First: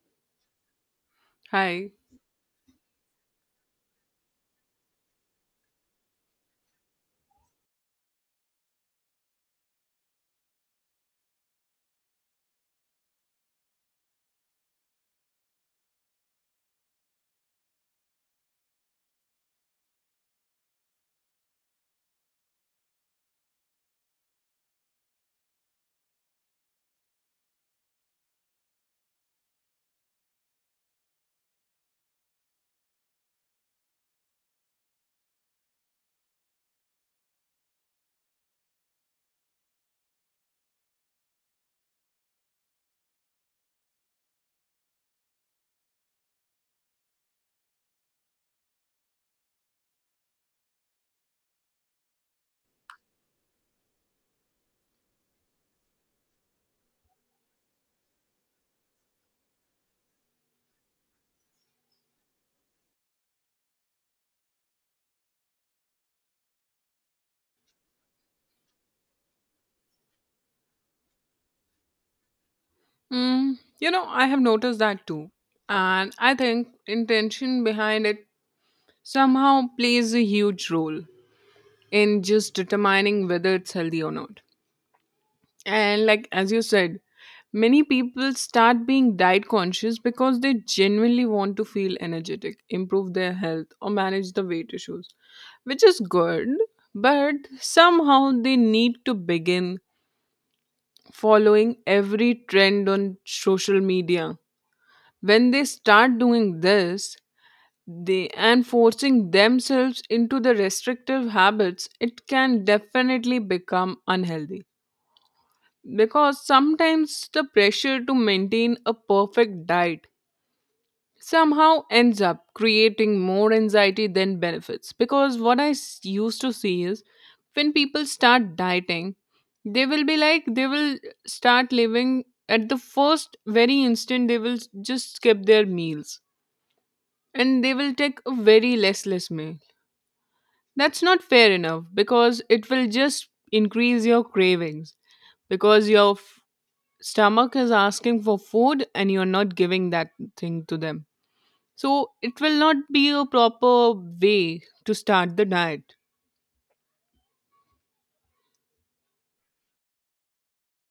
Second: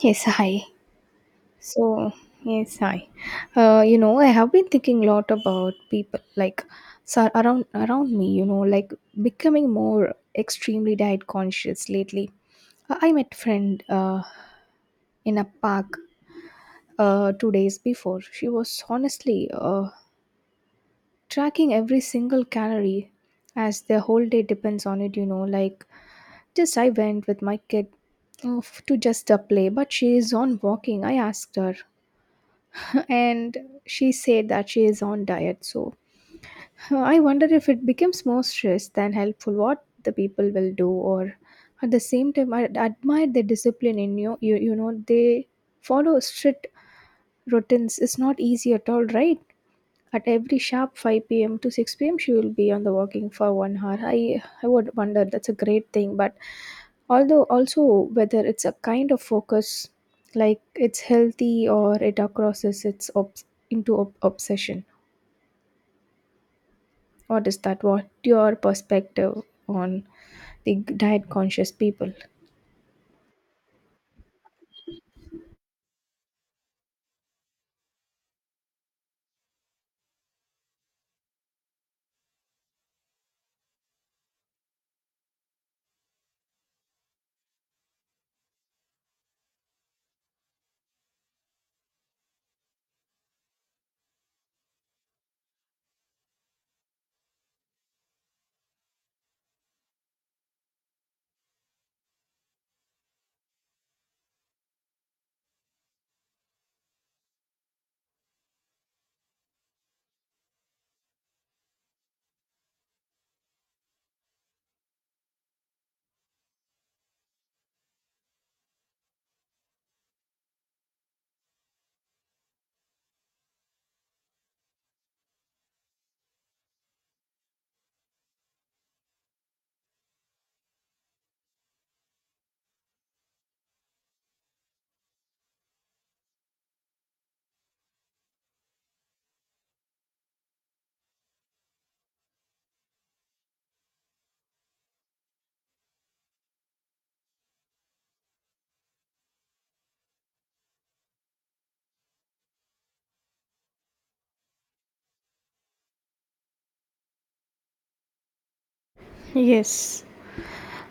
Yes, hi. Hi. So, yes, hi. I have been thinking a lot about people like around me. Becoming more extremely diet conscious lately. I met friend in a park 2 days before. She was honestly tracking every single calorie as the whole day depends on it, you know. Just I went with my kid to just a play, but she is on walking. I asked her, and she said that she is on diet, so I wonder if it becomes more stress than helpful, what the people will do. Or at the same time, I admire the discipline in you you, you know They follow strict routines. It's not easy at all, right? At every sharp 5 p.m. to 6 p.m., she will be on the walking for 1 hour. I would wonder, that's a great thing. But although also whether it's a kind of focus, like it's healthy or it crosses its obsession. What is that? What your perspective on the diet conscious people? Mm, you know, I have noticed that too. And I think intention behind it somehow plays a huge role in just determining whether it's healthy or not. And like as you said, many people start being diet conscious because they genuinely want to feel energetic, improve their health, or manage the weight issues, which is good, but somehow they need to begin following every trend on social media. When they start doing this they and forcing themselves into the restrictive habits, it can definitely become unhealthy because sometimes the pressure to maintain a perfect diet somehow ends up creating more anxiety than benefits. Because what used to see is when people start dieting, they will be like they will start living at the first very instant they will just skip their meals and they will take a very less meal. That's not fair enough because it will just increase your cravings because your stomach is asking for food and you're not giving that thing to them. So it will not be a proper way to start the diet. Yes,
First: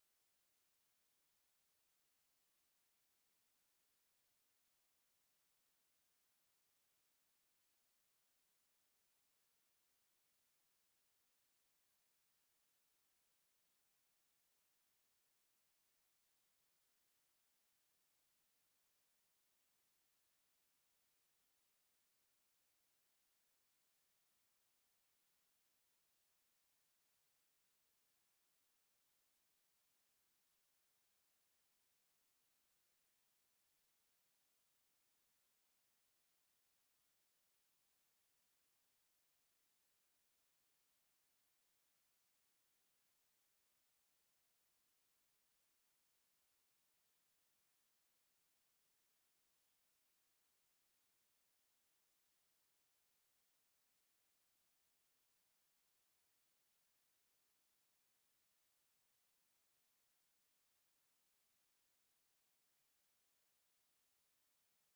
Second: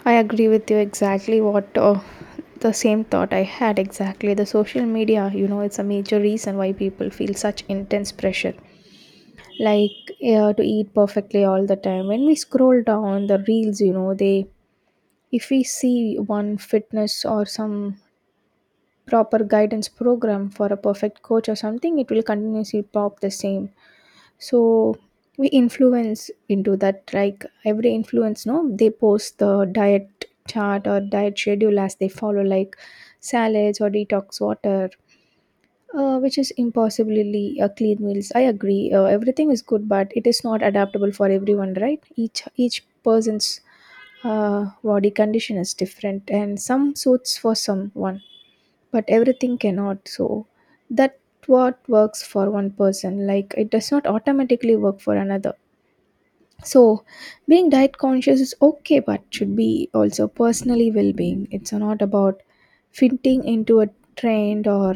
I agree with you, exactly what the same thought I had exactly. The social media, you know, it's a major reason why people feel such intense pressure. Like, yeah, to eat perfectly all the time. When we scroll down the reels, you know, they, if we see one fitness or some proper guidance program for a perfect coach or something, it will continuously pop the same. So we influence into that, like every influence, no, they post the diet chart or diet schedule as they follow, like salads or detox water, which is impossibly clean meals. I agree. Everything is good, but it is not adaptable for everyone, right? Each person's body condition is different, and some suits for someone, but everything cannot. So that, what works for one person, like it does not automatically work for another. So being diet conscious is okay, but should be also personally well-being. It's not about fitting into a trend, or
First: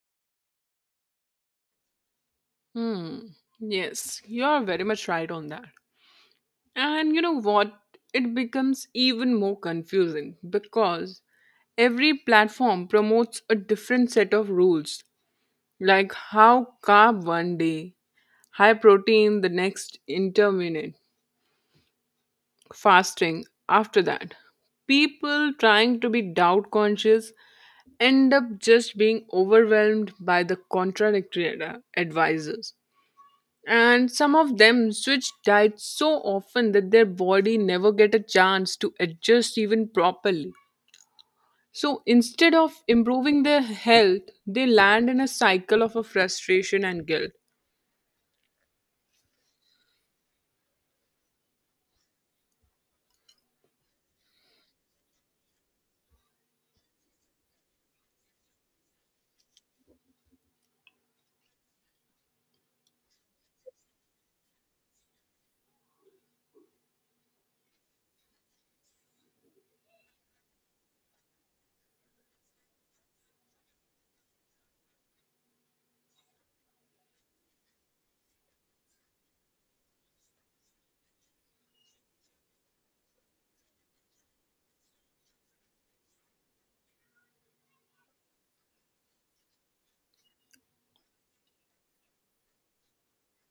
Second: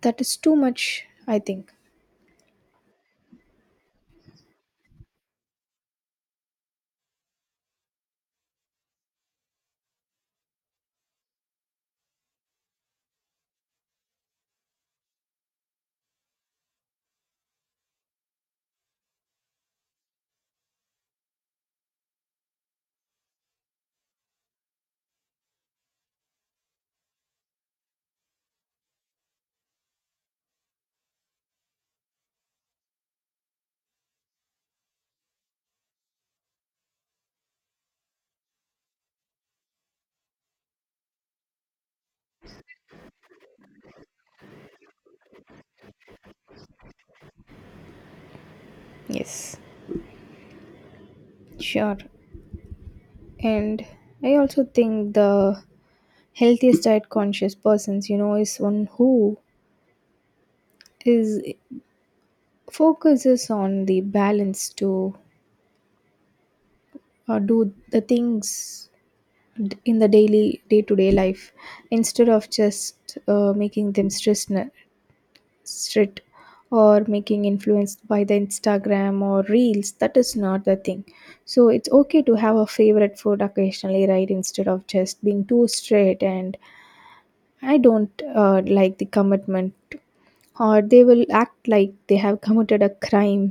that is too much, I think. Hmm. Yes, you are very much right on that. And you know what? It becomes even more confusing because every platform promotes a different set of rules, like how carb one day, high protein the next, intermittent fasting after that. People trying to be doubt conscious end up just being overwhelmed by the contradictory advisors. And some of them switch diets so often that their body never get a chance to adjust even properly. So instead of improving their health, they land in a cycle of a frustration and guilt. Yes. Sure. And I also think the healthiest diet conscious persons, you know, is one who is focuses on the balance to do the things in the daily day to day life, instead of just making them stress strict, or making influenced by the Instagram or reels. That is not the thing. So it's okay to have a favorite food occasionally, right, instead of just being too strict. And I don't like the commitment, or they will act like they have committed a crime,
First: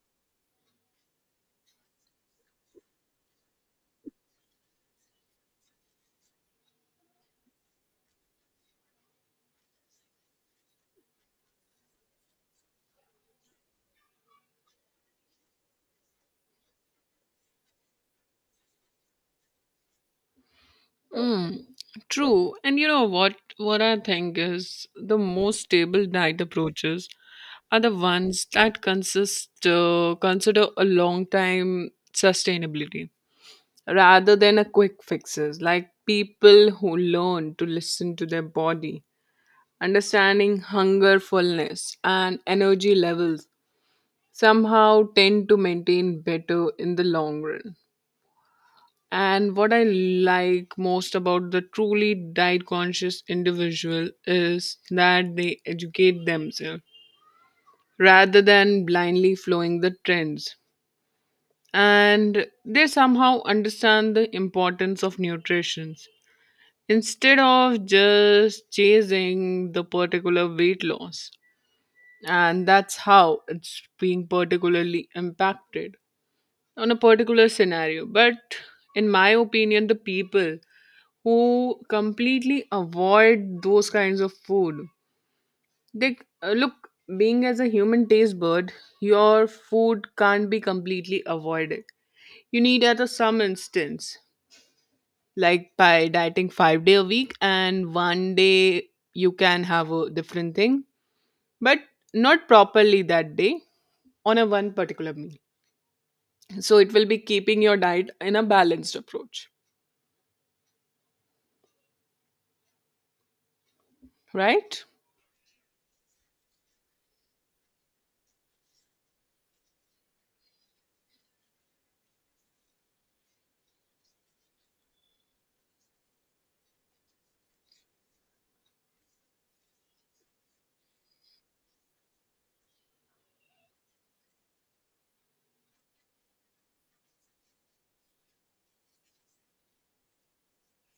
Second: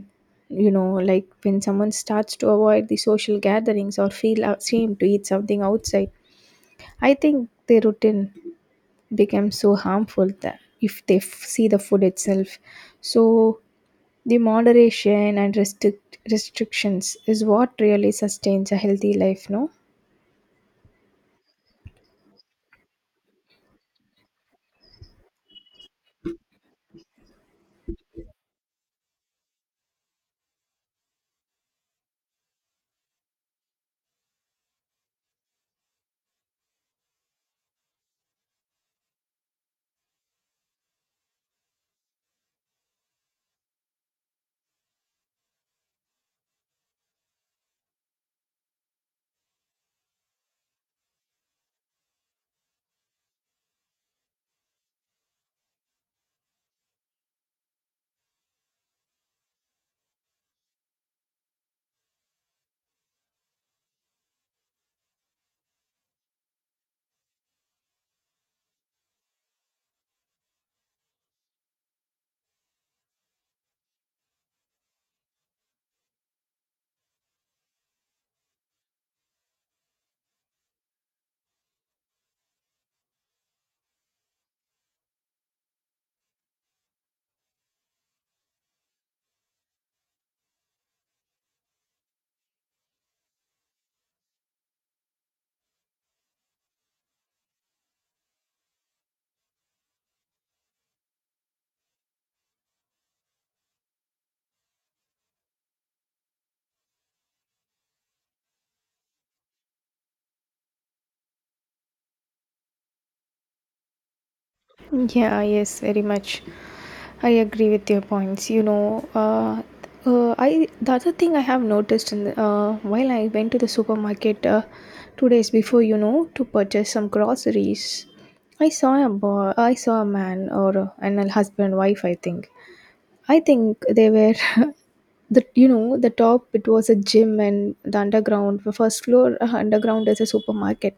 you know, like when someone starts to avoid the social gatherings or feel ashamed to eat something outside. I think their routine becomes so harmful that if they see the food itself. So the moderation and restrictions is what really sustains a healthy life, no? Mm, true. And you know what? What I think is the most stable diet approaches are the ones that consist consider a long time sustainability rather than a quick fixes. Like people who learn to listen to their body, understanding hunger, fullness, and energy levels somehow tend to maintain better in the long run. And what I like most about the truly diet conscious individual is that they educate themselves rather than blindly following the trends. And they somehow understand the importance of nutrition instead of just chasing the particular weight loss. And that's how it's being particularly impacted on a particular scenario. But in my opinion, the people who completely avoid those kinds of food, they look, being as a human taste bud, your food can't be completely avoided. You need at a some instance, like by dieting 5 day a week and one day you can have a different thing, but not properly that day on a one particular meal. So it will be keeping your diet in a balanced approach, right? Yeah, yes, very much. I agree with your points. You know, I the other thing I have noticed in the, while I went to the supermarket 2 days before, you know, to purchase some groceries. I saw a man or and a husband wife, I think. I think they were the, you know, the top, it was a gym, and the underground, the first floor, underground is a supermarket.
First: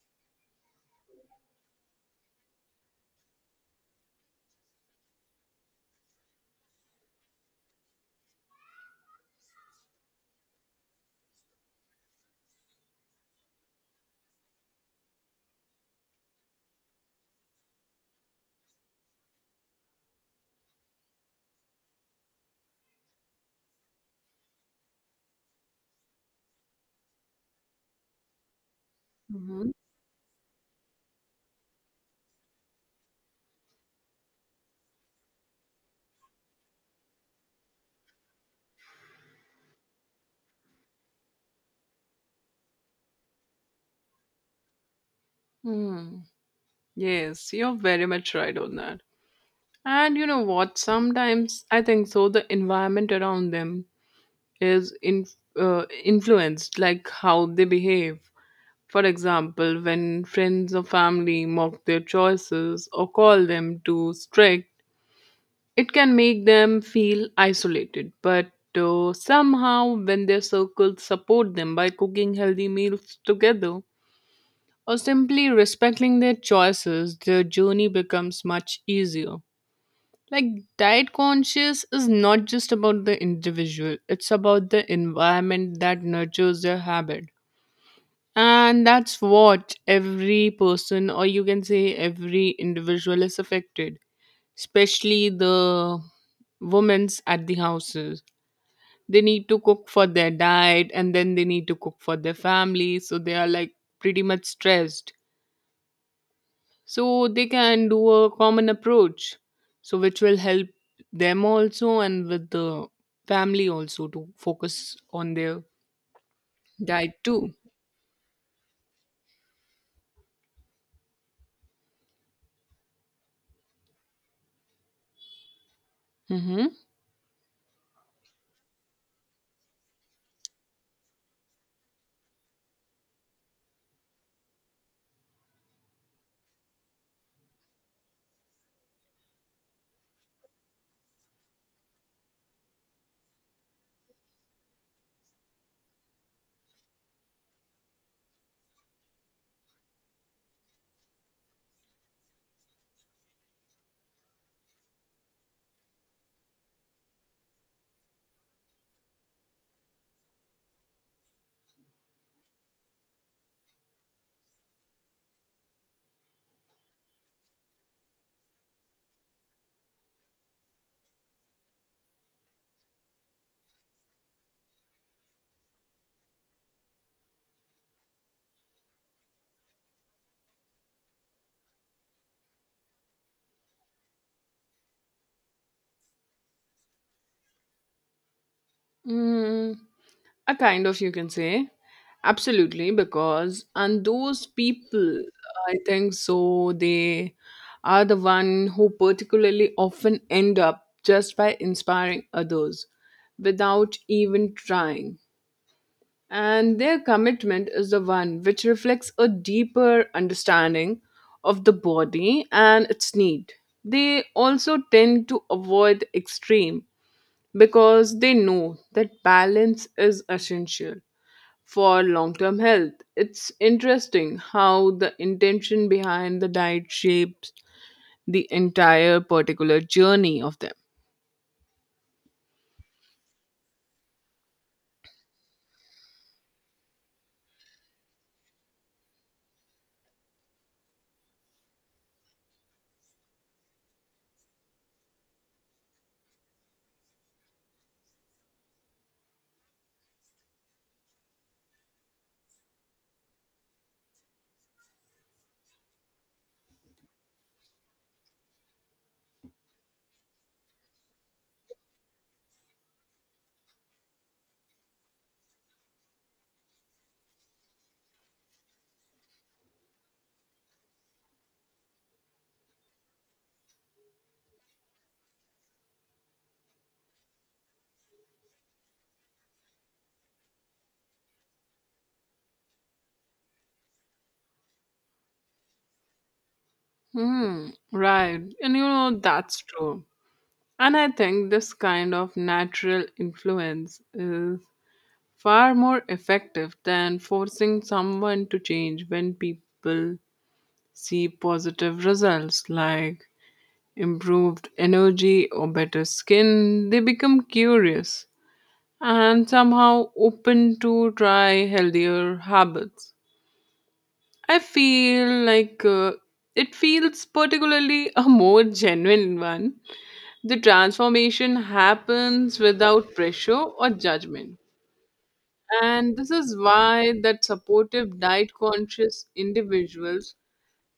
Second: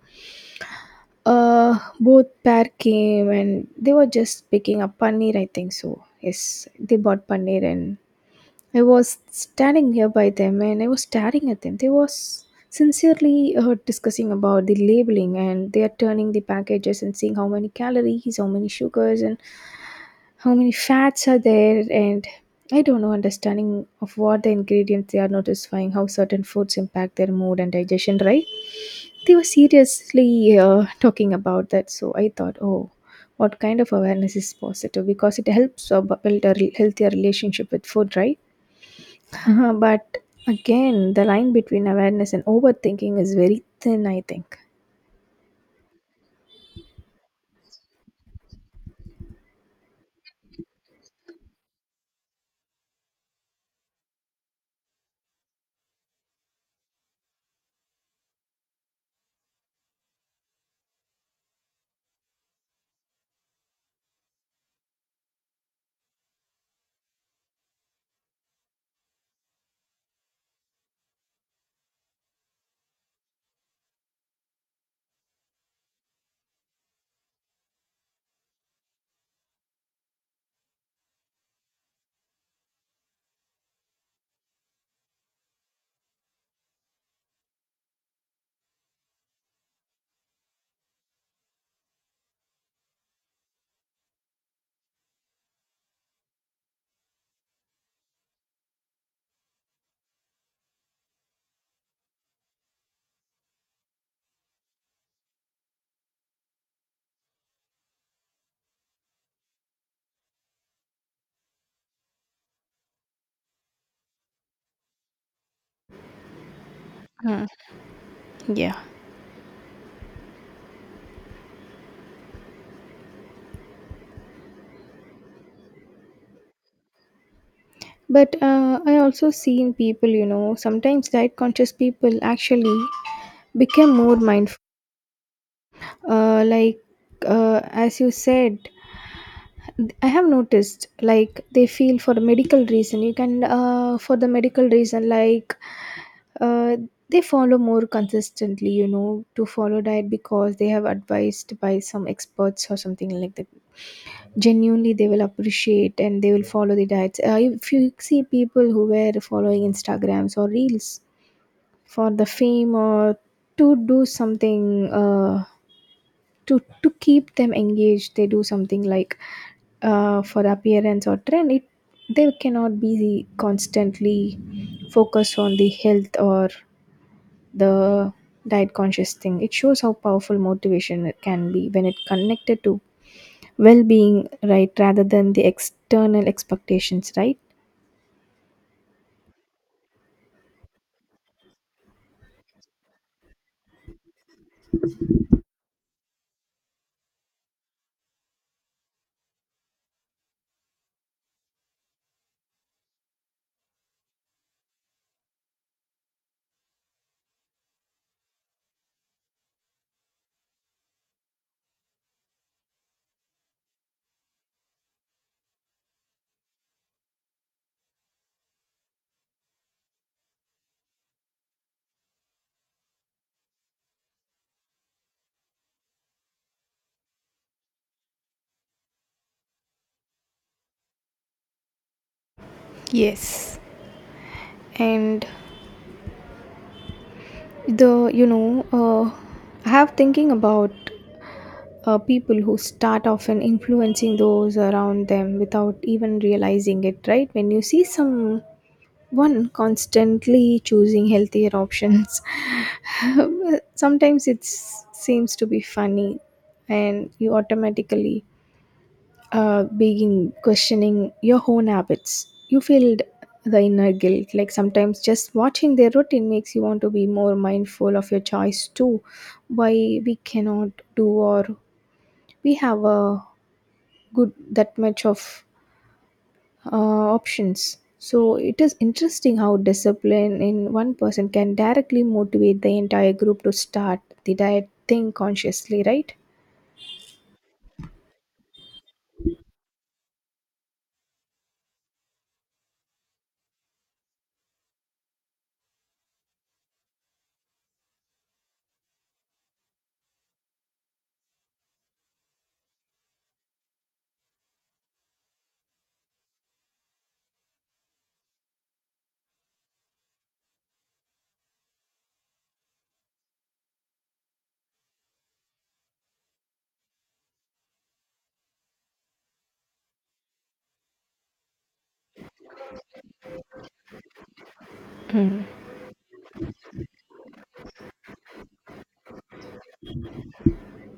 Both pair came, and they were just picking up paneer, I think so. Yes, they bought paneer, and I was standing here by them, and I was staring at them. They was sincerely discussing about the labeling, and they are turning the packages and seeing how many calories, how many sugars, and how many fats are there, and I don't know understanding of what the ingredients they are notifying, how certain foods impact their mood and digestion, right? They were Hmm. seriously talking about that. So I thought, oh, what kind of awareness is positive, because it helps build a healthier relationship with food, right? But again, the line between awareness and overthinking is very thin, I think. Hmm. Yes, you're very much right on that. And you know what? Sometimes I think so. The environment around them is in, influenced, like how they behave. For example, when friends or family mock their choices or call them too strict, it can make them feel isolated. But somehow, when their circles support them by cooking healthy meals together, or simply respecting their choices, their journey becomes much easier. Like, diet conscious is not just about the individual, it's about the environment that nurtures their habit. And that's what every person, or you can say every individual, is affected, especially the women's at the houses. They need to cook for their diet and then they need to cook for their family, so they are like pretty much stressed, so they can do a common approach so which will help them also and with the family also to focus on their diet Mm, too. yeah. Mm-hmm. But I also seen people, you know, sometimes diet conscious people actually become more mindful. Uh, like, as you said, I have noticed, like, they feel for a medical reason, you can, for the medical reason, like, uh, they follow more consistently, you know, to follow diet because they have advised by some experts or something like that. Genuinely, they will appreciate, and they will follow the diets. If you see people who were following Instagrams or reels for the fame, or to do something, to keep them engaged, they do something like, for the appearance or trend. It, they cannot be constantly focused on the health, or the diet conscious thing. It shows how powerful motivation it can be when it connected to well being, right, rather than the external expectations, right? Mm, a kind of you can say absolutely, because and those people I think so they are the one who particularly often end up just by inspiring others without even trying. And their commitment is the one which reflects a deeper understanding of the body and its need. They also tend to avoid extreme because they know that balance is essential for long term health. It's interesting how the intention behind the diet shapes the entire particular journey of them. Yes. And the, you know, I have thinking about people who start often influencing those around them without even realizing it, right? When you see someone constantly choosing healthier options, sometimes it seems to be funny, and you automatically begin questioning your own habits. You feel the inner guilt. Like sometimes just watching their routine makes you want to be more mindful of your choice too. Why we cannot do, or we have a good that much of uh, options. So it is interesting how discipline in one person can directly motivate the entire group to start the diet thing consciously, right? Hmm, right. And you know, that's true. And I think this kind of natural influence is far more effective than forcing someone to change. When people see positive results like improved energy or better skin, they become curious and somehow open to try healthier habits. I feel like it feels particularly a more genuine one. The transformation happens without pressure or judgment. Mm, And this is why that supportive diet conscious individuals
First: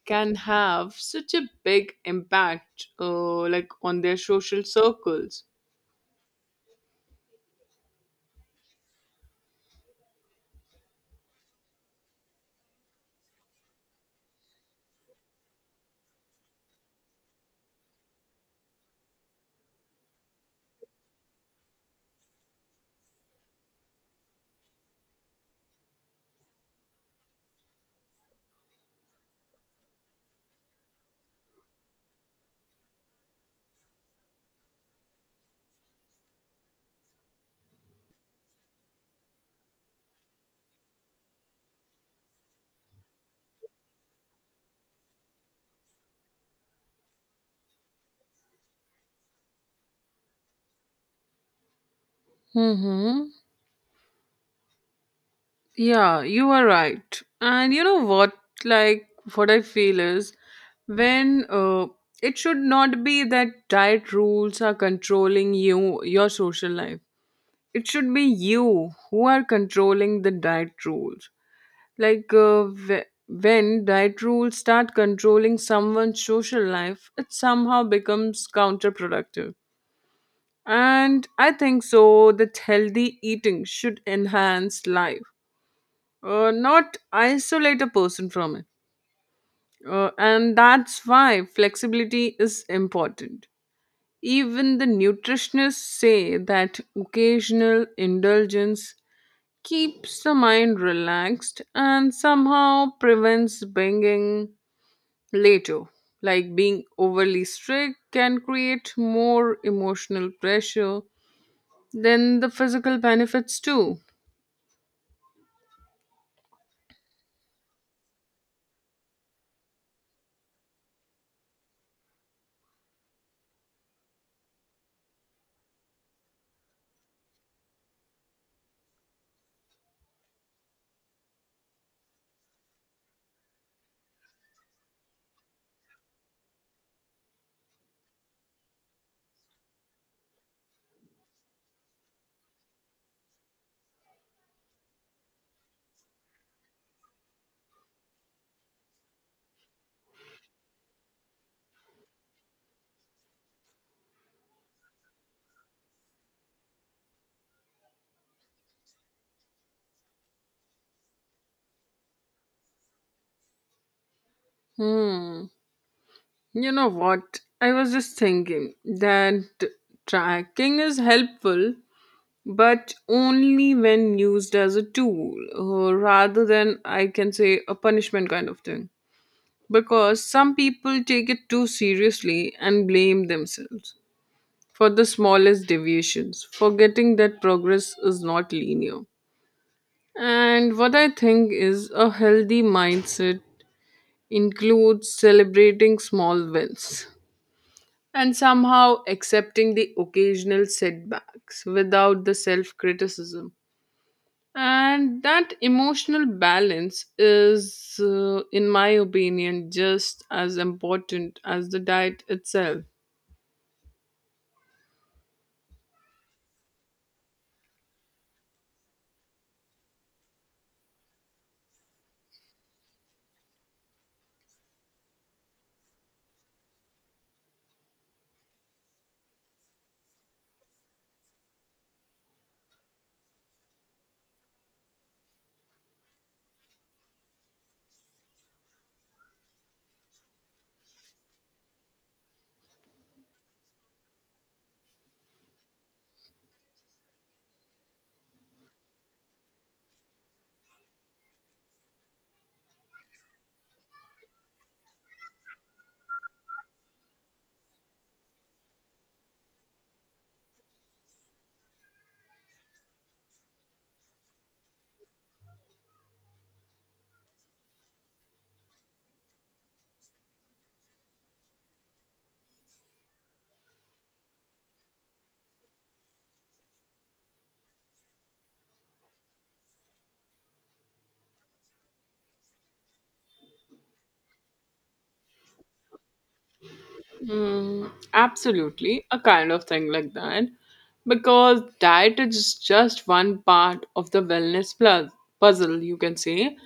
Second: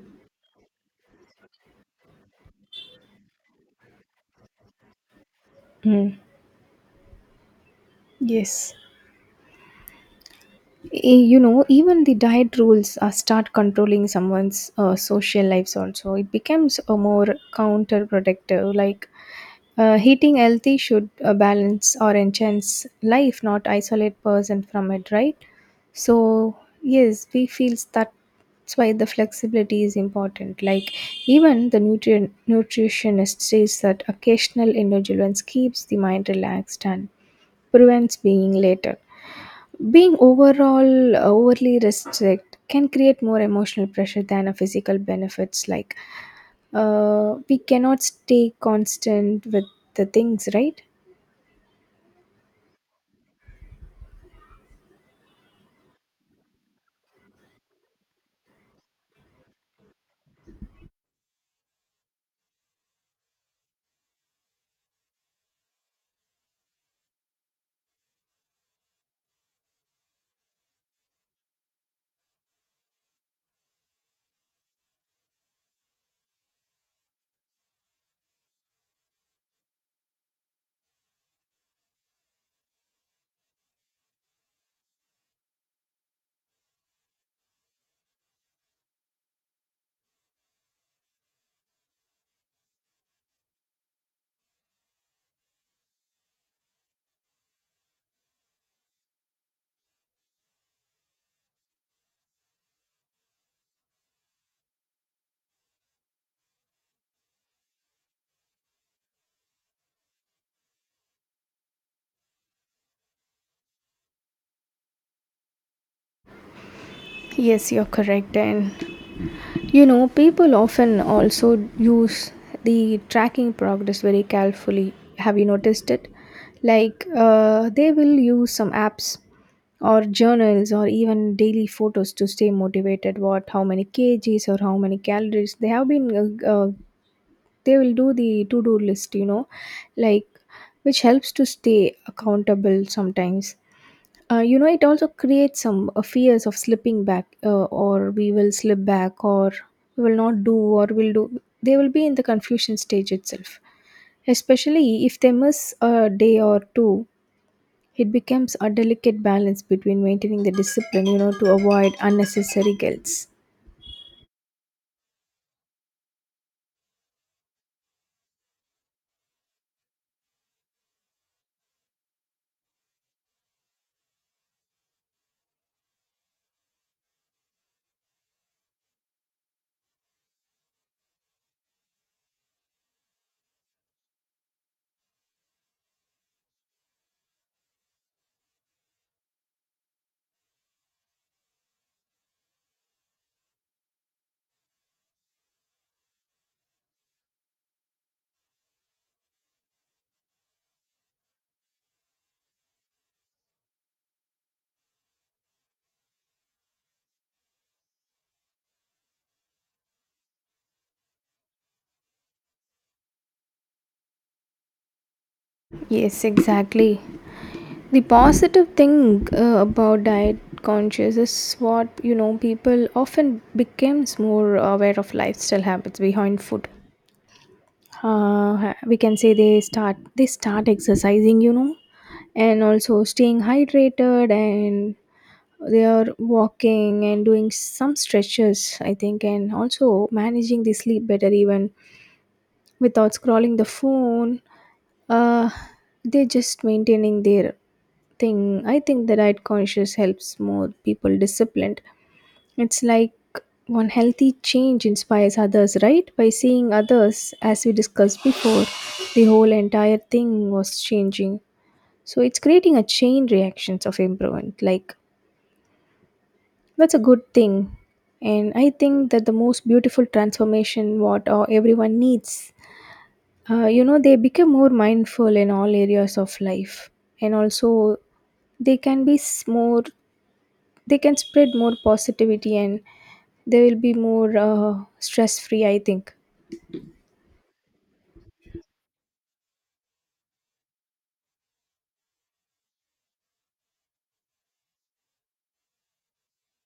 can have such a big impact, like on their social circles. mm. Yes. You know, even the diet rules start controlling someone's social lives, also it becomes a more counterproductive, like eating healthy should balance or enhance life, not isolate person from it, right? So yes, we feels that. That's why the flexibility is important. Like, even the nutrient nutritionist says that occasional indulgence keeps the mind relaxed and prevents being later. Being overall overly restrict can create more emotional pressure than a physical benefits. Like we cannot stay constant with the things, right? Mm-hmm. Yeah, you are right. And you know what? Like, what I feel is when it should not be that diet rules are controlling you, your social life. It should be you who are controlling the diet rules. Like when diet rules start controlling someone's social life, it somehow becomes counterproductive. And I think so that healthy eating should enhance life, not isolate a person from it. And that's why flexibility is important. Even the nutritionists say that occasional indulgence keeps the mind relaxed and somehow prevents being later. Like being overly strict can create more emotional pressure than the physical benefits too. Yes, you're correct. And you know, people often also use the tracking progress very carefully. Have you noticed it? Like, they will use some apps or journals or even daily photos to stay motivated. What, how many kgs or how many calories they have been, uh, uh, they will do the to do list, you know, like which helps to stay accountable sometimes. You know, it also creates some fears of slipping back, or we will slip back, or we will not do or will do, they will be in the confusion stage itself, especially if they miss a day or two. It becomes a delicate balance between maintaining the discipline, you know, to avoid unnecessary guilt. Hmm. You know what? I was just thinking that tracking is helpful, but only when used as a tool, rather than I can say a punishment kind of thing. Because some people take it too seriously and blame themselves for the smallest deviations, forgetting that progress is not linear. And what I think is a healthy mindset includes celebrating small wins and somehow accepting the occasional setbacks without the self criticism. And that emotional balance is, in my opinion, just as important as the diet itself. Yes, exactly. The positive thing about diet conscious is what, you know, people often becomes more aware of lifestyle habits behind food. Uh, we can say they start exercising, you know, and also staying hydrated, and they are walking and doing some stretches, I think, and also managing the sleep better, even without scrolling the phone. uh they're just maintaining their thing. I think the diet conscious helps more people disciplined. It's like one healthy change inspires others, right? By seeing others, as we discussed before, the whole entire thing was changing. So it's creating a chain reactions of improvement. Like, that's a good thing. And I think that the most beautiful transformation what everyone needs. You know, they become more mindful in all areas of life. And also they can be more, they can spread more positivity, and they will be more stress free, I think. Mm, absolutely, a kind of thing like that. Because diet is just one part of the wellness plus puzzle, you can say.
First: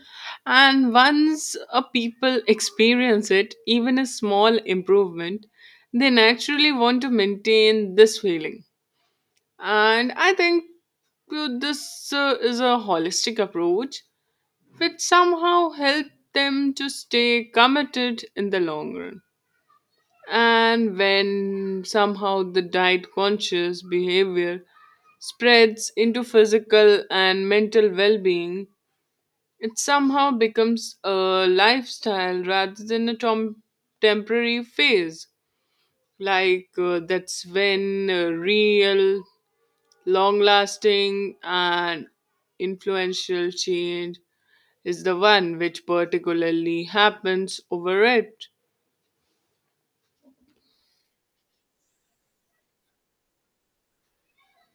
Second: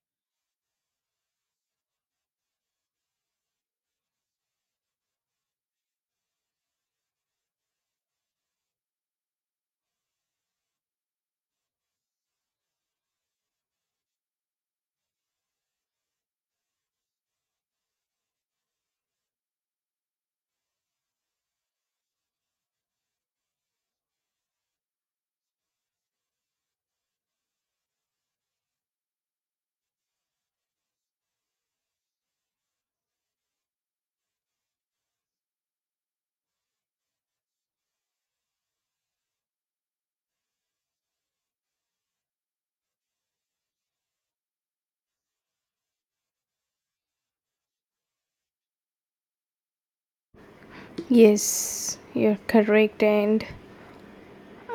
And once a people experience it, even a small improvement, they naturally want to maintain this feeling. And I think this is a holistic approach which somehow help them to stay committed in the long run. And when somehow the diet conscious behavior spreads into physical and mental well being, it somehow becomes a lifestyle rather than a temporary phase. Like that's when real long lasting and influential change is the one which particularly happens over it. Yes, you're correct. And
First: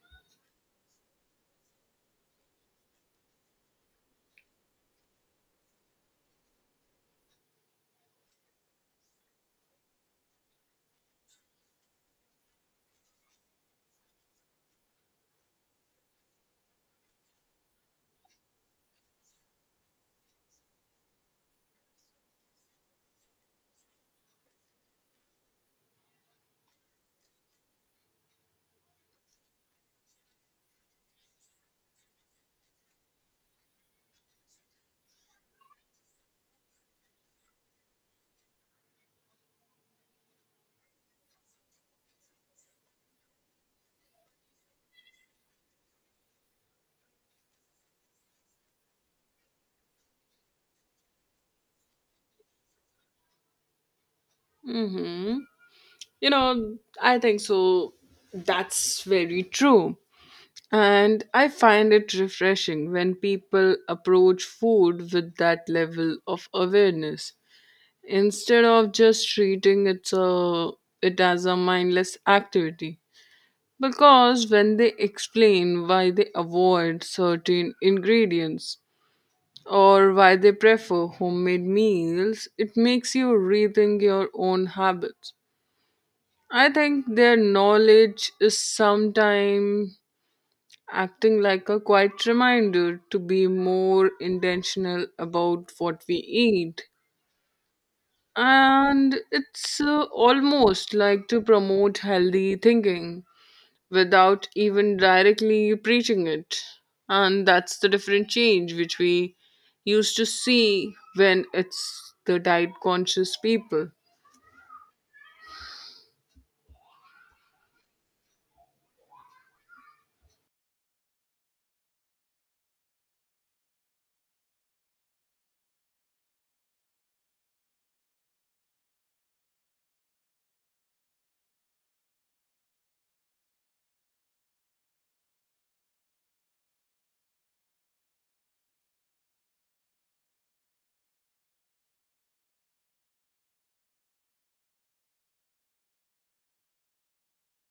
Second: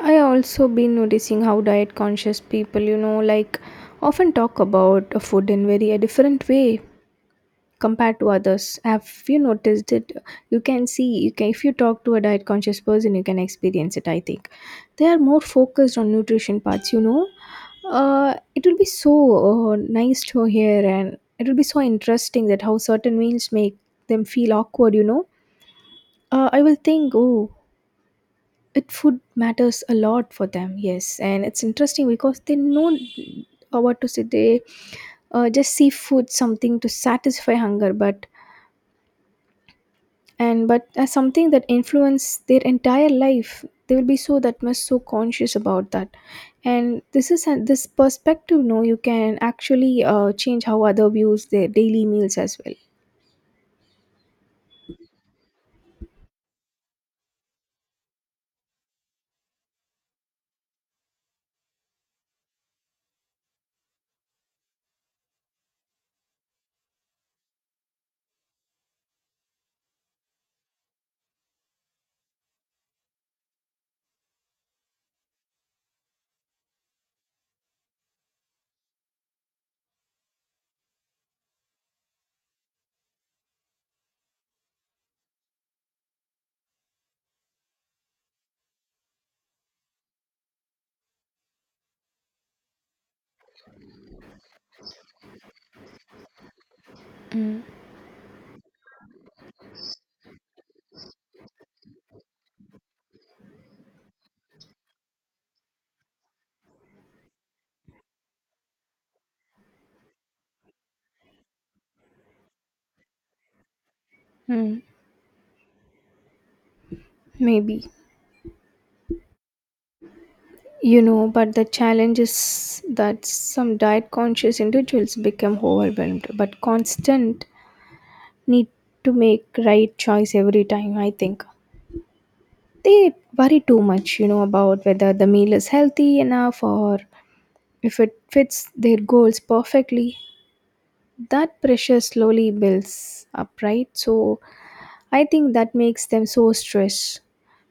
I also been noticing how diet conscious people, you know, like, often talk about food in very a different way compared to others. Have you noticed it? You can see, you can, if you talk to a diet conscious person, you can experience it, I think. They are more focused on nutrition parts, you know. It will be so nice to hear, and it will be so interesting that how certain meals make them feel awkward, you know. I will think, oh, it, food matters a lot for them. Yes. And it's interesting because they know, what to say, they just see food something to satisfy hunger, but and but as something that influence their entire life. They will be so that much so conscious about that. And this is this perspective, no, you can actually change how other views their daily meals as well. Mm-hmm. You know, I think so. That's very true. And I find it refreshing when people approach food with that level of awareness instead of just it as a mindless activity. Because when they explain why they avoid certain ingredients or why they prefer homemade meals, it makes you rethink your own habits. I think their knowledge is sometimes acting like a quiet reminder to be more intentional about what we eat. Mm. And it's almost like to promote healthy thinking without even directly preaching it. And that's the different change which we used to see when it's the diet conscious people. Mm, maybe but the challenge is that some diet conscious individuals become overwhelmed but constant need to make right choice every time. I think they worry too much about whether the meal is healthy enough or if it fits their goals perfectly. That pressure slowly builds up, right? So I think that makes them so stressed.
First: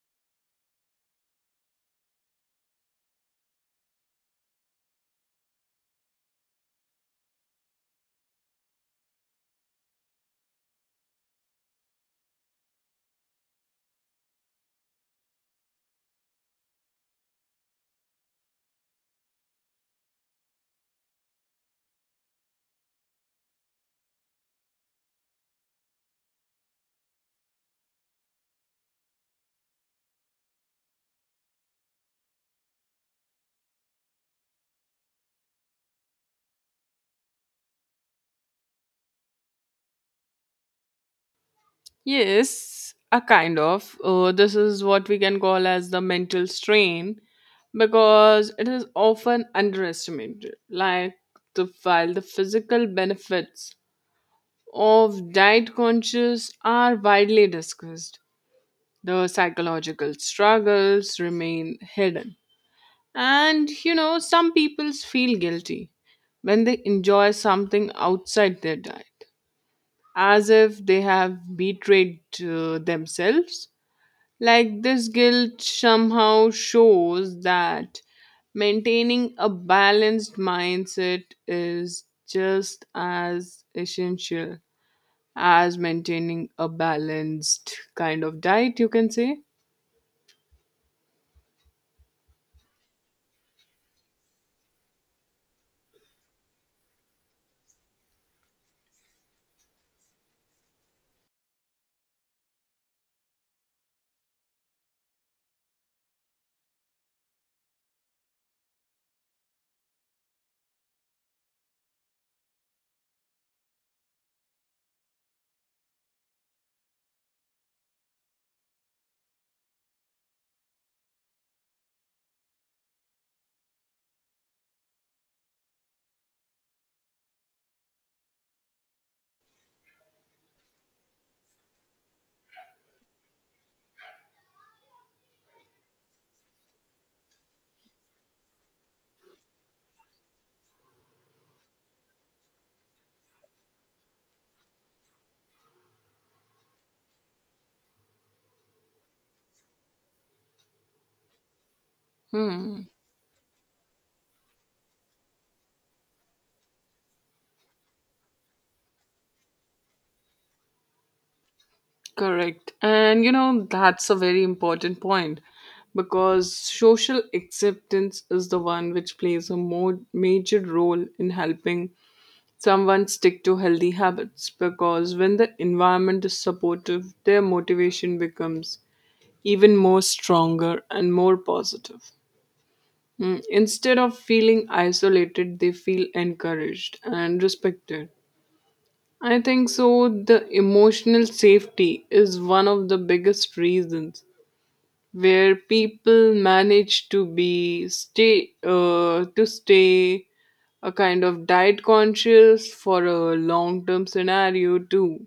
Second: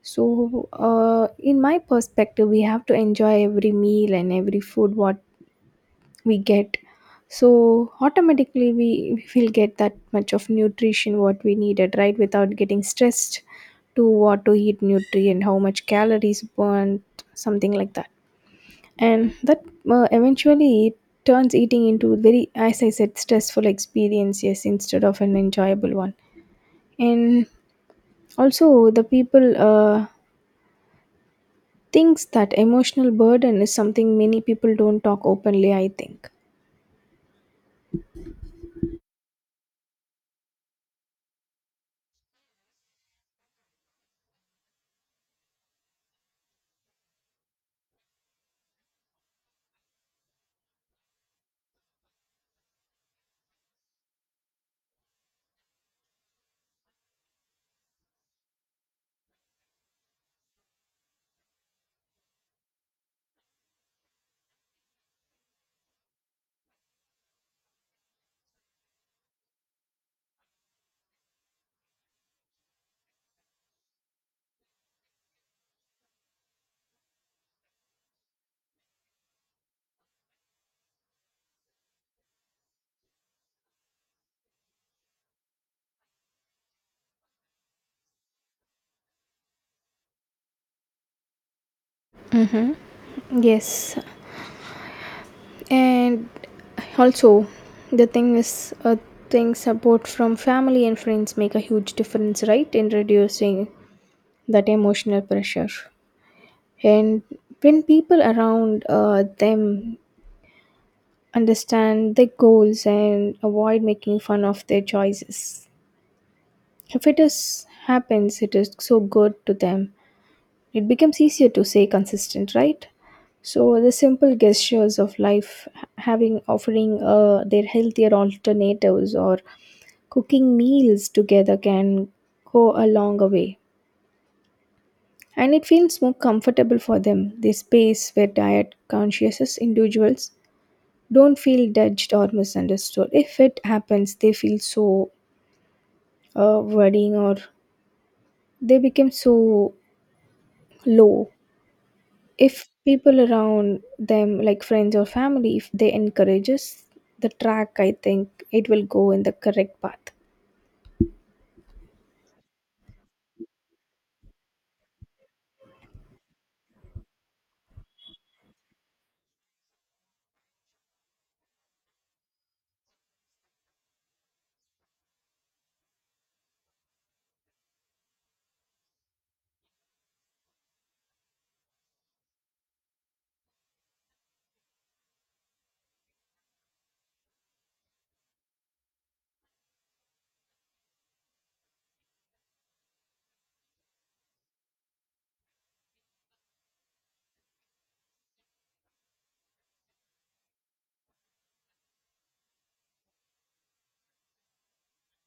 So, in my perspective, we have to enjoy every meal and every food what we get. So automatically we will get that much of nutrition what we needed, right? Without getting stressed to what to eat, nutrient, how much calories burnt, something like that. And that, eventually it turns eating into, very, as I said, stressful experience. Yes, instead of an enjoyable one. And also the people, thinks that emotional burden is something many people don't talk openly, I think. Yes, a kind of. This is what we can call as the mental strain because it is often underestimated. Like the while the physical benefits of diet conscious are widely discussed, the psychological struggles remain hidden. And you know, some people feel guilty when they enjoy something outside their diet, as if they have betrayed themselves. Like this guilt somehow shows that maintaining a balanced mindset is just as essential as maintaining a balanced kind of diet, you can say. Mm-hmm. Yes. And also the thing is, thing support from family and friends make a huge difference, right, in reducing that emotional pressure. And when people around, them understand their goals and avoid making fun of their choices, if it is happens, it is so good to them. It becomes easier to stay consistent, right? So the simple gestures of life, having offering, their healthier alternatives or cooking meals together, can go a long way. And it feels more comfortable for them, the space where diet conscious individuals don't feel judged or misunderstood. If it happens, they feel so, worrying, or they become so low. If Hmm. people around them, like friends or family, if they encourages the track, I think it will go in the correct path. Correct. And you know, that's a very important point because social acceptance is the one which plays a more major role in helping someone stick to healthy habits because when the environment is supportive, their motivation becomes even more stronger and more positive. Mm, instead of feeling isolated, they feel encouraged and respected. I think so. The emotional safety is one of the biggest reasons where people manage to stay a kind of diet conscious for a long term scenario too.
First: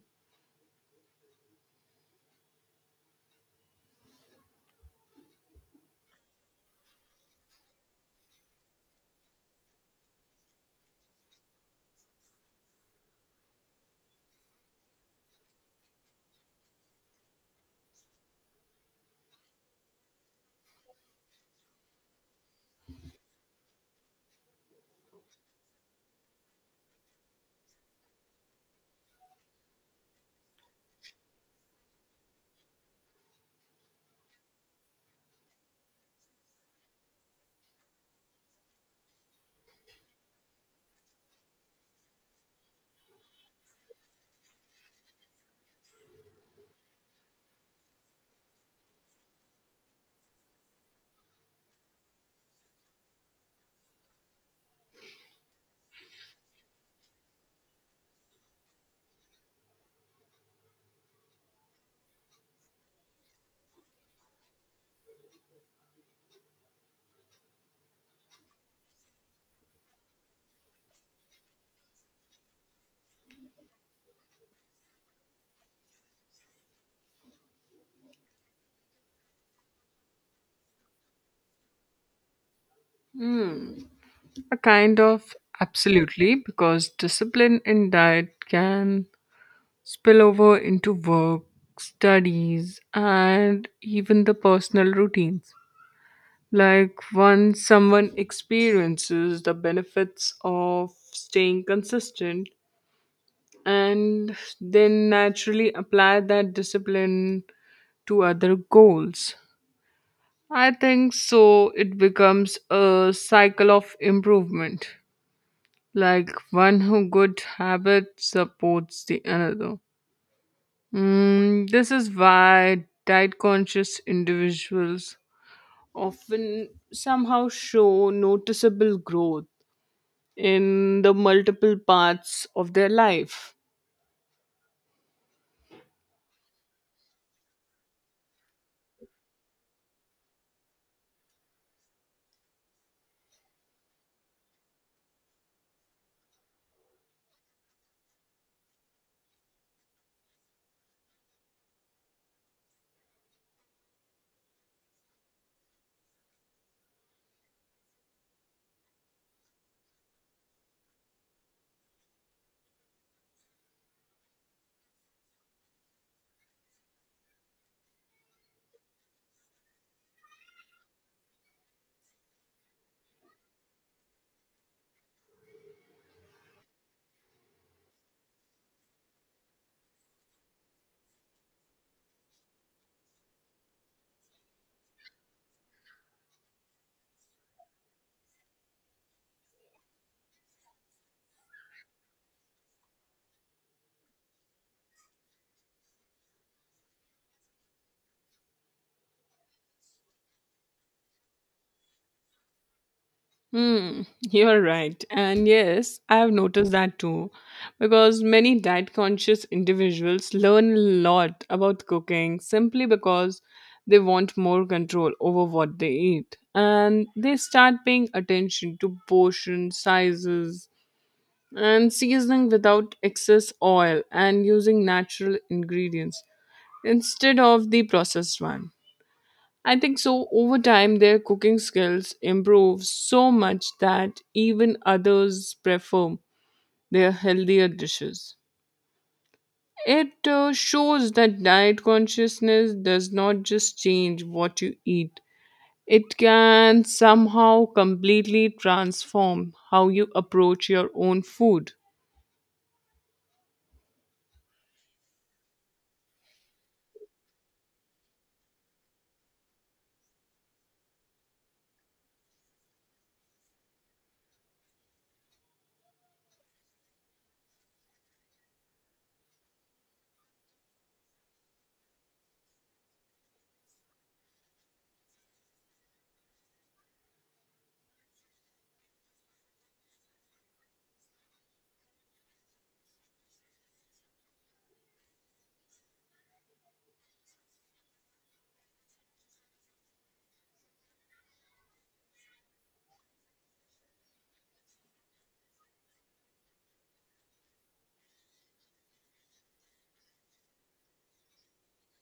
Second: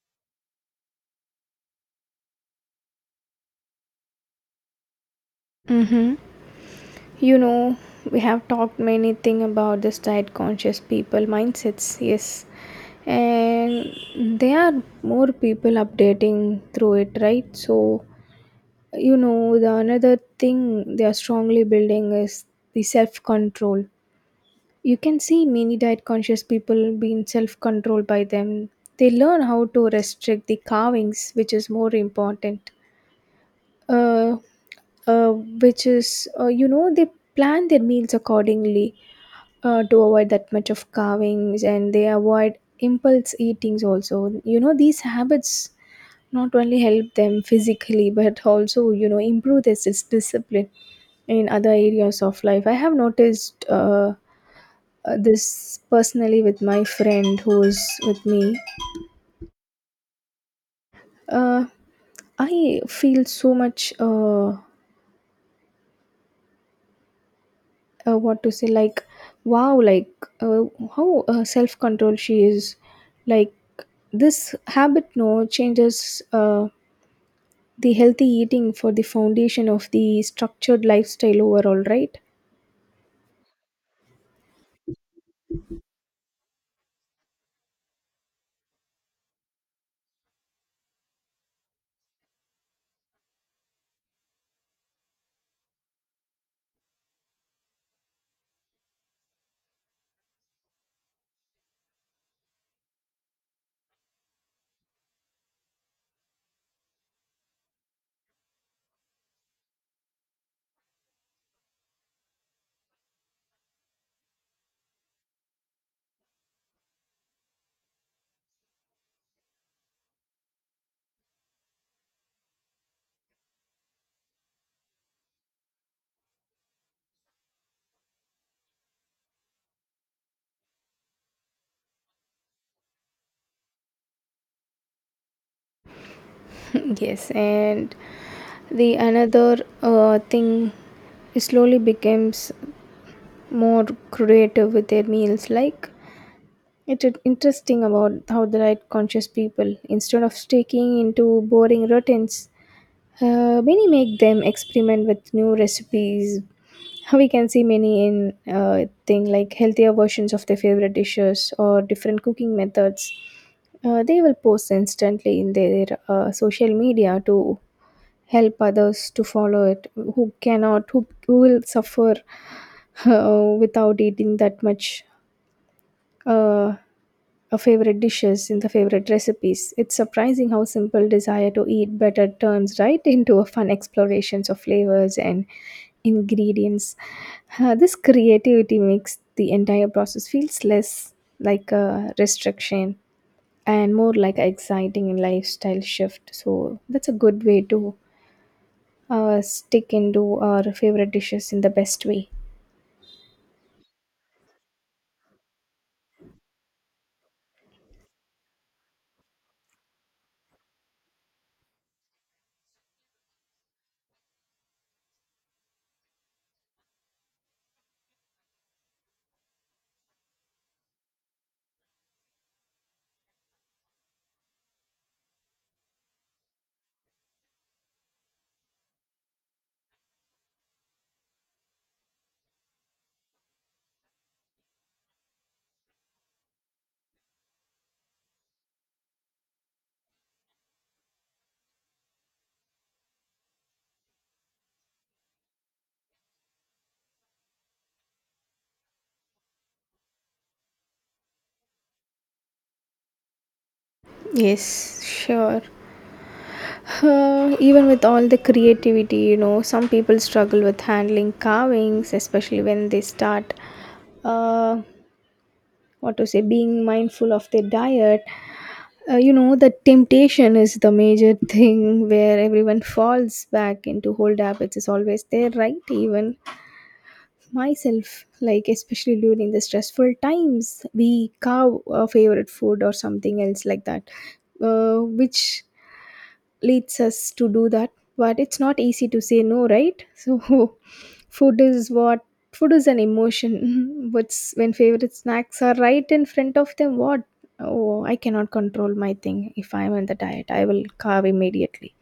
You know, we have talked many thing about this diet conscious people mindsets. Yes, and there are more people updating through it, right? So, you know, the another thing they are strongly building is the self control. You can see many diet conscious people being self controlled by them. They learn how to restrict the carvings, which is more important. Uh, which is, they plan their meals accordingly, to avoid that much of carvings. And they avoid impulse eatings also, you know, these habits not only help them physically, but also, you know, improve their discipline in other areas of life. I have noticed, this personally with my friend who's with me. uh, I feel so much, what to say, like wow, like, uh, how, self control she is. Like, this habit no changes, the healthy eating for the foundation of the structured lifestyle overall, right? A kind of absolutely, because discipline in diet can spill over into work, studies, and even the personal routines. Like, once someone experiences the benefits of staying consistent, and then naturally apply that discipline to other goals. I think so, it becomes a cycle of improvement. Like one who good habit supports the another. Mm, this is why diet conscious individuals often somehow show noticeable growth in the multiple parts of their life. Yes. And the another, thing slowly becomes more creative with their meals. Like, it's interesting about how the diet conscious people, instead of sticking into boring routines. Many make them experiment with new recipes. We can see many in, thing like healthier versions of their favorite dishes or different cooking methods. They will post instantly in their, social media to help others to follow it, who cannot, who will suffer without eating that much, uh, our favorite dishes, in the favorite recipes. It's surprising how simple desire to eat better turns right into a fun explorations of flavors and ingredients. This creativity makes the entire process feels less like a restriction and more like an exciting lifestyle shift. So that's a good way to, stick into our favorite dishes in the best way. Hmm, you're right. And yes, I have noticed that too. Because many diet conscious individuals learn a lot about cooking simply because they want more control over what they eat. And they start paying attention to portion sizes and seasoning without excess oil and using natural ingredients instead of the processed one. I think so. Over time, their cooking skills improve so much that even others prefer their healthier dishes. It shows that diet consciousness does not just change what you eat, it can somehow completely transform how you approach your own food. Yes, sure. Even with all the creativity, you know, some people struggle with handling carvings, especially when they start, uh, what to say, being mindful of their diet. You know, the temptation is the major thing, where everyone falls back into old habits is always there, right? Even myself, like, especially during the stressful times, we carve a favorite food or something else like that, which leads us to do that. But it's not easy to say no, right? So, food is what, food is an emotion. What's, when favorite snacks are right in front of them, what? Oh, I cannot control my thing. If I'm on the diet, I will carve immediately.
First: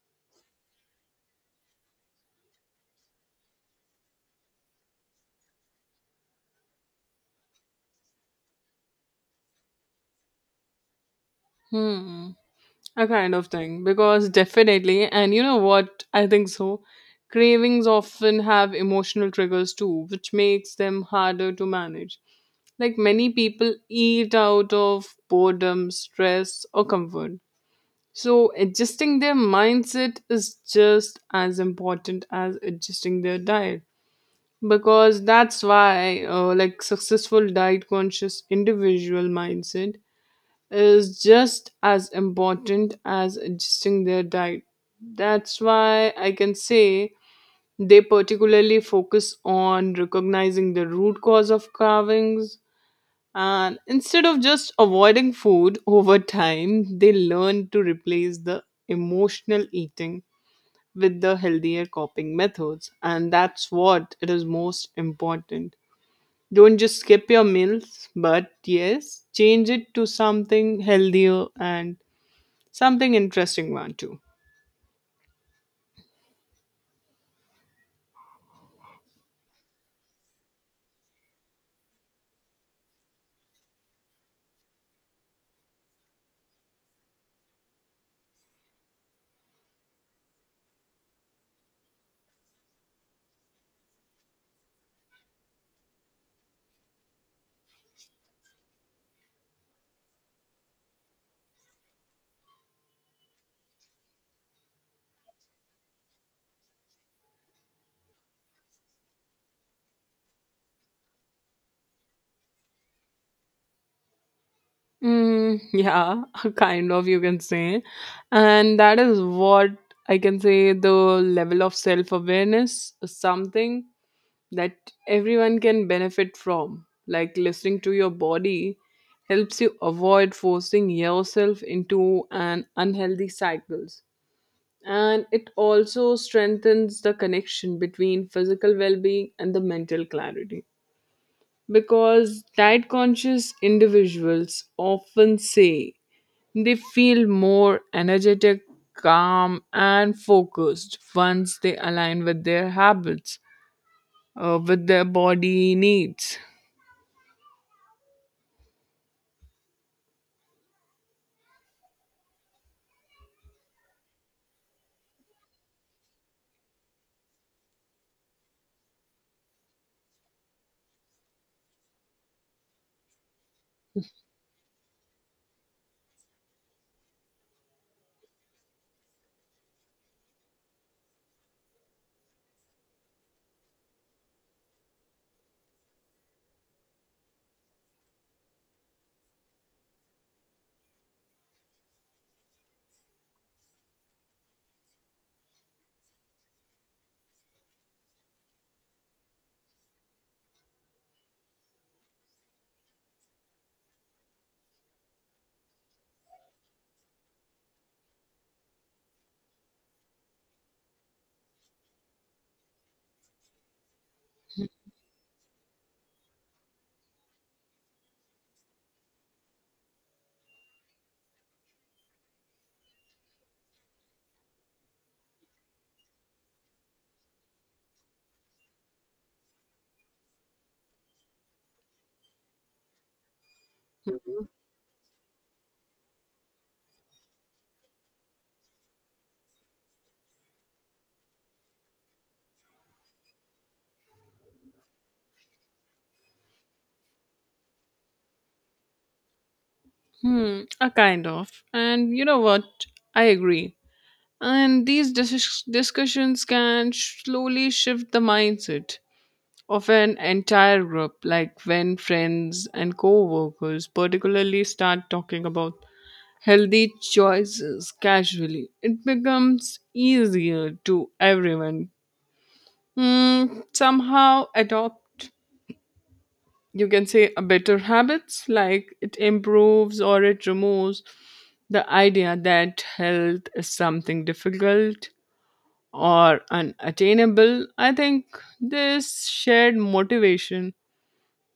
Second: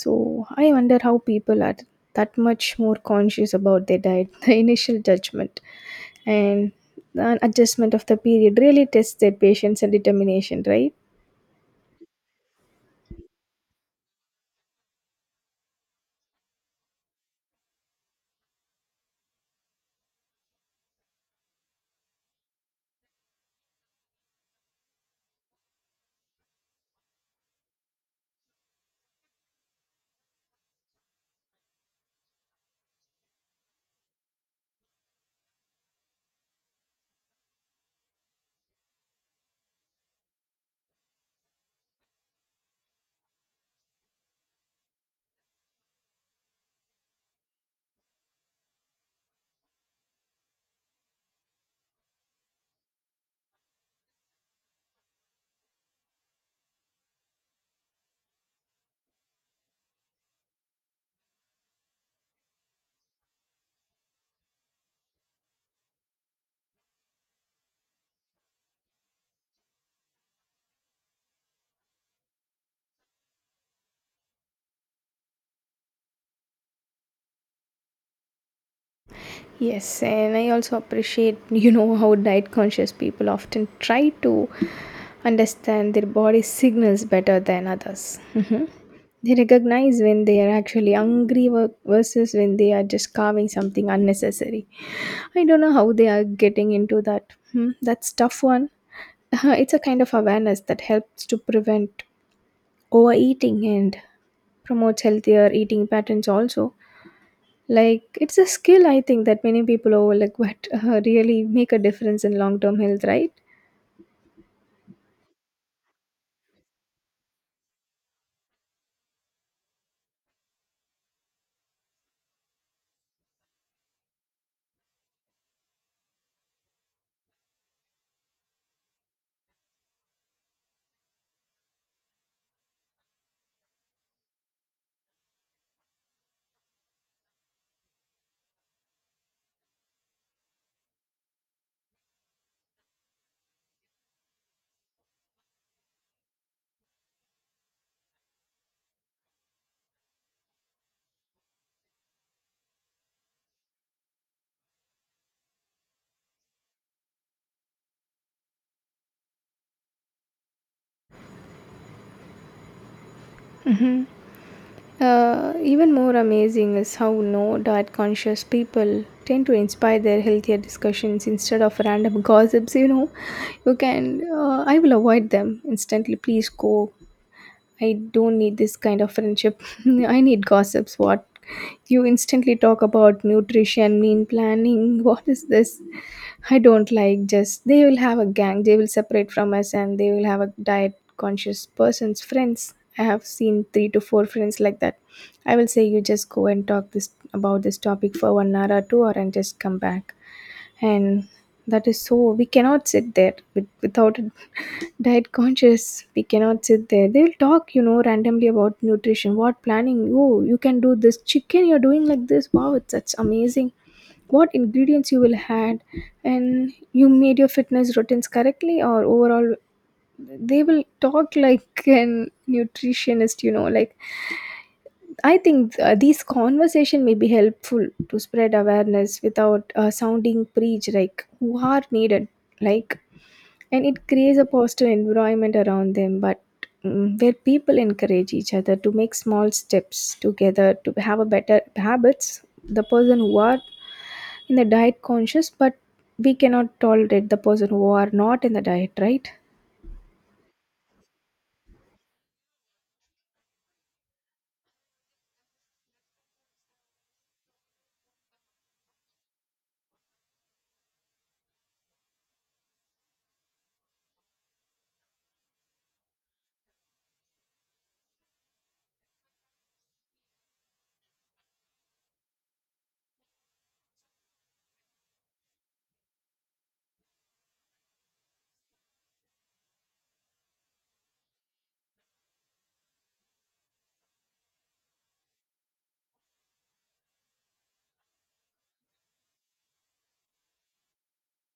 So I wonder how people are that much more conscious about their diet. The initial judgment and the adjustment of the period really tests their patience and determination, right? Hmm. A kind of thing, because definitely. And you know what, I think so cravings often have emotional triggers too, which makes them harder to manage. Like many people eat out of boredom, stress, or comfort, so adjusting their mindset is just as important as adjusting their diet. Because that's why, like, successful diet conscious individual mindset is just as important as adjusting their diet. That's why I can say they particularly focus on recognizing the root cause of carvings, and instead of just avoiding food over time, they learn to replace the emotional eating with the healthier coping methods, and that's what it is, most important. Don't just skip your meals, but yes, change it to something healthier and something interesting one too. Yes, and I also appreciate, you know, how diet conscious people often try to understand their body signals better than others. Mhm. They recognize when they are actually hungry versus when they are just carving something unnecessary. I don't know how they are getting into that. Hmm, that's tough one. It's a kind of awareness that helps to prevent overeating and promotes healthier eating patterns also. Like, it's a skill I think that many people overlook, but, really make a difference in long-term health, right? Mm, yeah, kind of, you can say. And that is what I can say, the level of self awareness is something that everyone can benefit from. Like listening to your body helps you avoid forcing yourself into an unhealthy cycles. And it also strengthens the connection between physical well being and the mental clarity. Because diet conscious individuals often say they feel more energetic, calm, and focused once they align with their habits, with their body needs. Even more amazing is how no diet conscious people tend to inspire their healthier discussions instead of random gossips. You know, you can, I will avoid them instantly. Please go, I don't need this kind of friendship. I need gossips. What? You instantly talk about nutrition, meal planning. What is this? I don't like, just they will have a gang. They will separate from us and they will have a diet conscious person's friends. I have seen three to four friends like that. I will say you just go and talk this about this topic for 1 hour or 2 hour and just come back. And that is so, we cannot sit there without a diet conscious, we cannot sit there. They'll talk, you know, randomly about nutrition, what planning. Oh, you can do this chicken, you're doing like this, wow, it's such amazing. What ingredients you will add, and you made your fitness routines correctly, or overall, they will talk like an nutritionist, you know. Like, I think, these conversation may be helpful to spread awareness without, sounding preach, like who are needed. Like, and it creates a positive environment around them, but where people encourage each other to make small steps together to have a better habits. The person who are in the diet conscious, but we cannot tolerate the person who are not in the diet, right? Hmm, a kind of. And you know what? I agree. And these discussions can slowly shift the mindset of an entire group, like when friends and co workers particularly start talking about healthy choices casually, it becomes easier to everyone. Hmm, somehow adopt, you can say, a better habits, like it improves, or it removes the idea that health is something difficult or unattainable. I think this shared motivation,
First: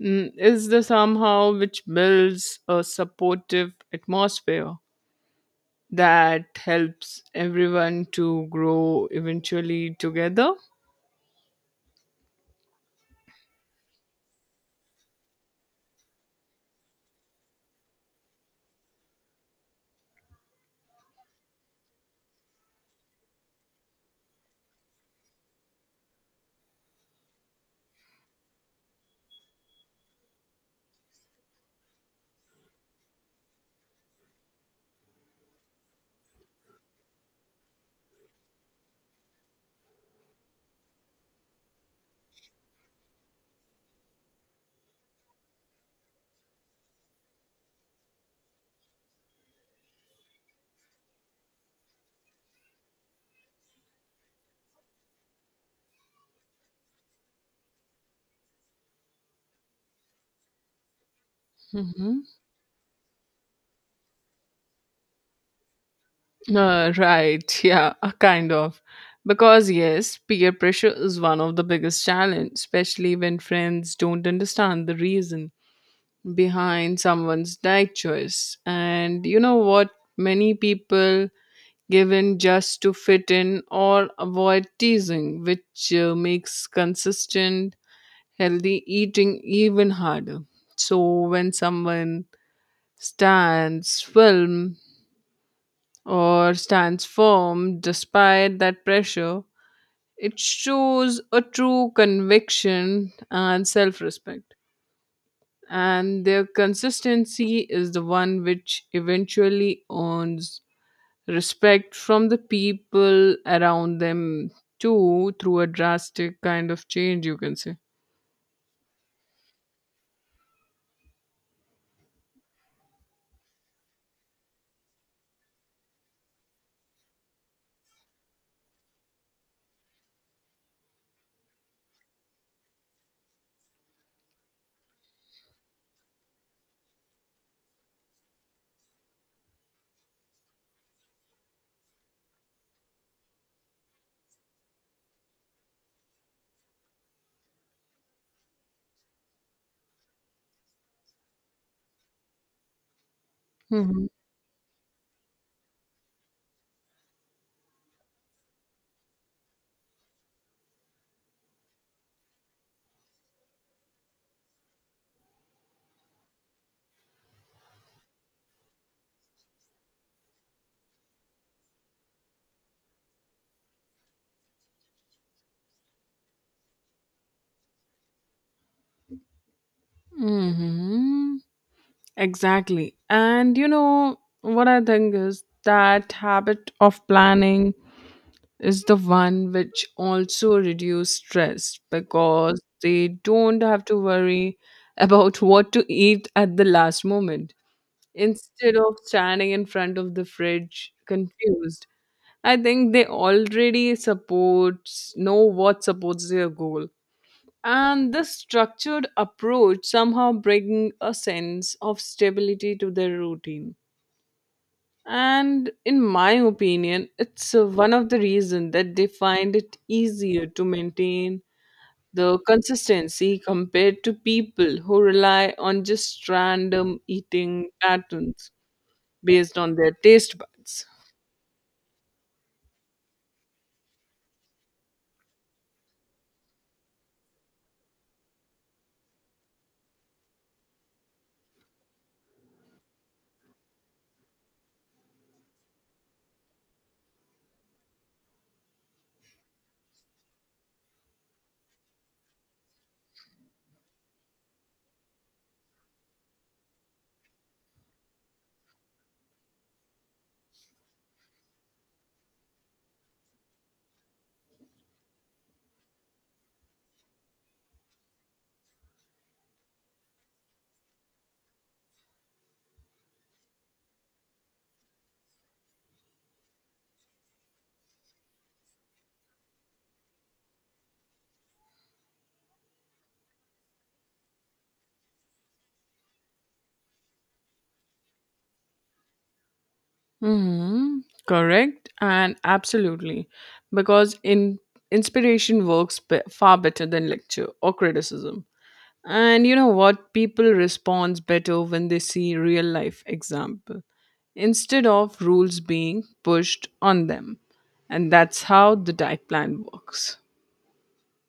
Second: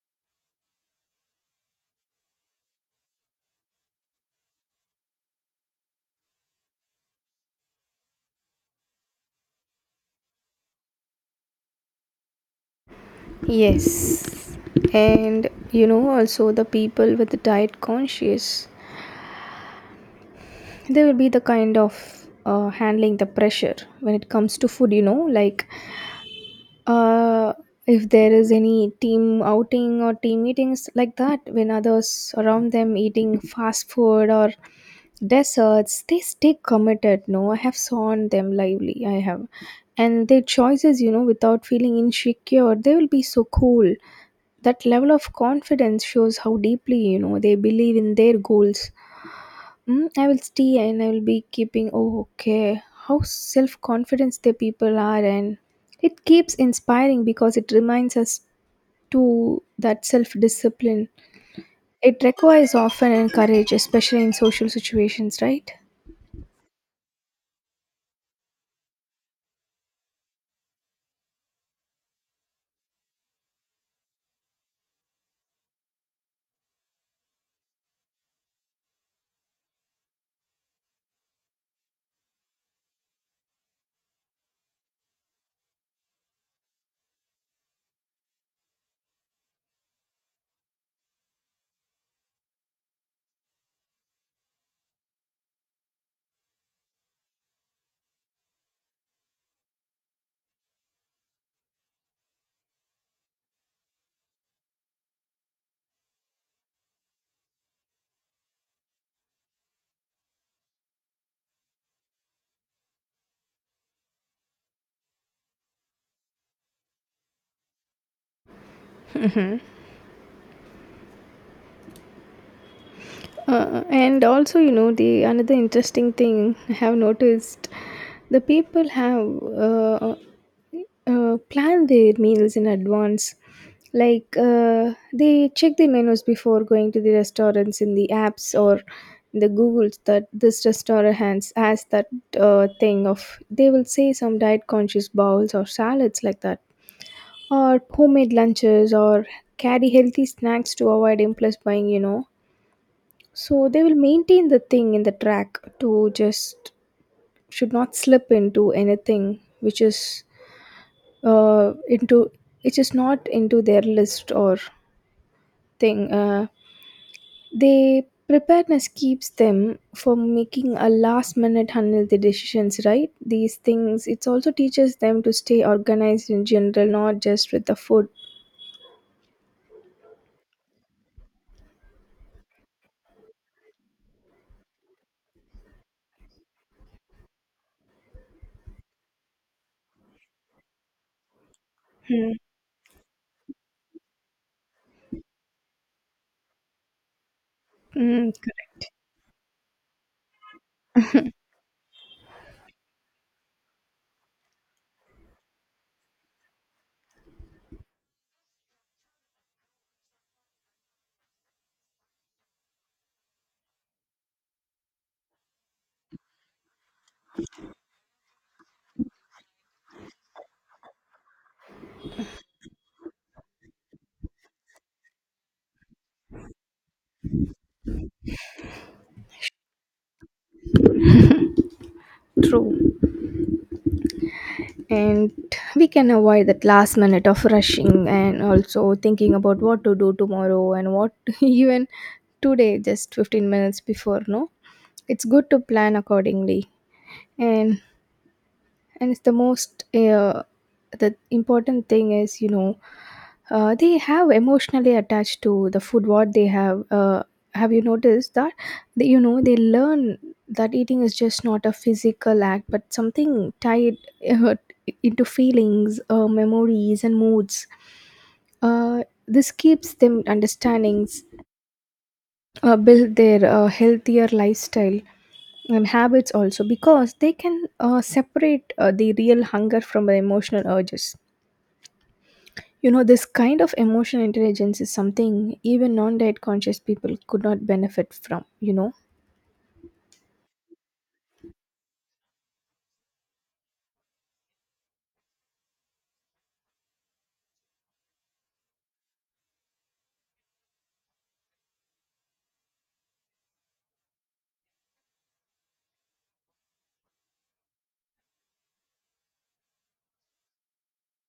mm, is the somehow which builds a supportive atmosphere that helps everyone to grow eventually together. Yes, and you know also the people with the diet conscious, there will be the kind of, handling the pressure when it comes to food, you know, like, uh, if there is any team outing or team meetings like that, when others around them eating fast food or desserts, they stay committed. No, I have sworn them lively. I have, and their choices, you know, without feeling insecure, they will be so cool. That level of confidence shows how deeply, you know, they believe in their goals. Mm, I will stay and I will be keeping. Oh, okay. How self confidence the people are, and it keeps inspiring because it reminds us to that self discipline. Hmm. It requires often and courage, especially in social situations, right? Right, yeah, kind of. Because yes, peer pressure is one of the biggest challenge, especially when friends don't understand the reason behind someone's diet choice. And you know what? Many people give in just to fit in or avoid teasing, which makes consistent healthy eating even harder. So when someone stands firm, or stands firm despite that pressure, it shows a true conviction and self respect. And their consistency is the one which eventually earns respect from the people around them too, through a drastic kind of change, you can say. And also, you know, the another interesting thing I have noticed, the people have, uh, planned their meals in advance. Like, they check the menus before going to the restaurants in the apps or in the Googles, that this restaurant has that, thing of, they will say some diet conscious bowls or salads like that, or homemade lunches, or carry healthy snacks to avoid impulse buying, you know. So they will Hmm. maintain the thing in the track to just should not slip into anything which is, into, which is not into their list or thing. They preparedness keeps them from making a last minute unhealthy decisions. Right, these things it also teaches them to stay organized in general, not just with the food. Hmm. Exactly. And you know, what I think is that habit of planning is the one which also reduce stress, Hmm. because they don't have to worry about what to eat at the last moment. Mm, Instead correct. of standing in front of the fridge confused, I think they already supports know what supports their goal, and this structured approach somehow bringing a sense of stability to their routine. And in my opinion, it's one of the reasons that they find it easier to maintain the consistency compared to people who rely on just random eating patterns based on their taste buds. True. And we can avoid that last minute of rushing, and also thinking about what to do tomorrow and what even today just 15 minutes before, no, it's good to plan accordingly. and and it's the most, the important thing is, you know, they have emotionally attached to the food what they have, have you noticed that? They, you know, they learn that eating is just not a physical act, but something tied, uh, into feelings, memories, and moods. This keeps them understandings, build their, healthier lifestyle and habits also, because they can, separate, the real hunger from the emotional urges. You know, this kind of emotional intelligence is something even non-diet conscious people could not benefit from, you know. Hmm. Correct, and absolutely. Because in inspiration works far better than lecture or criticism. And you know what? People respond better when they see real life example instead of rules being pushed on them. And that's how the diet plan works.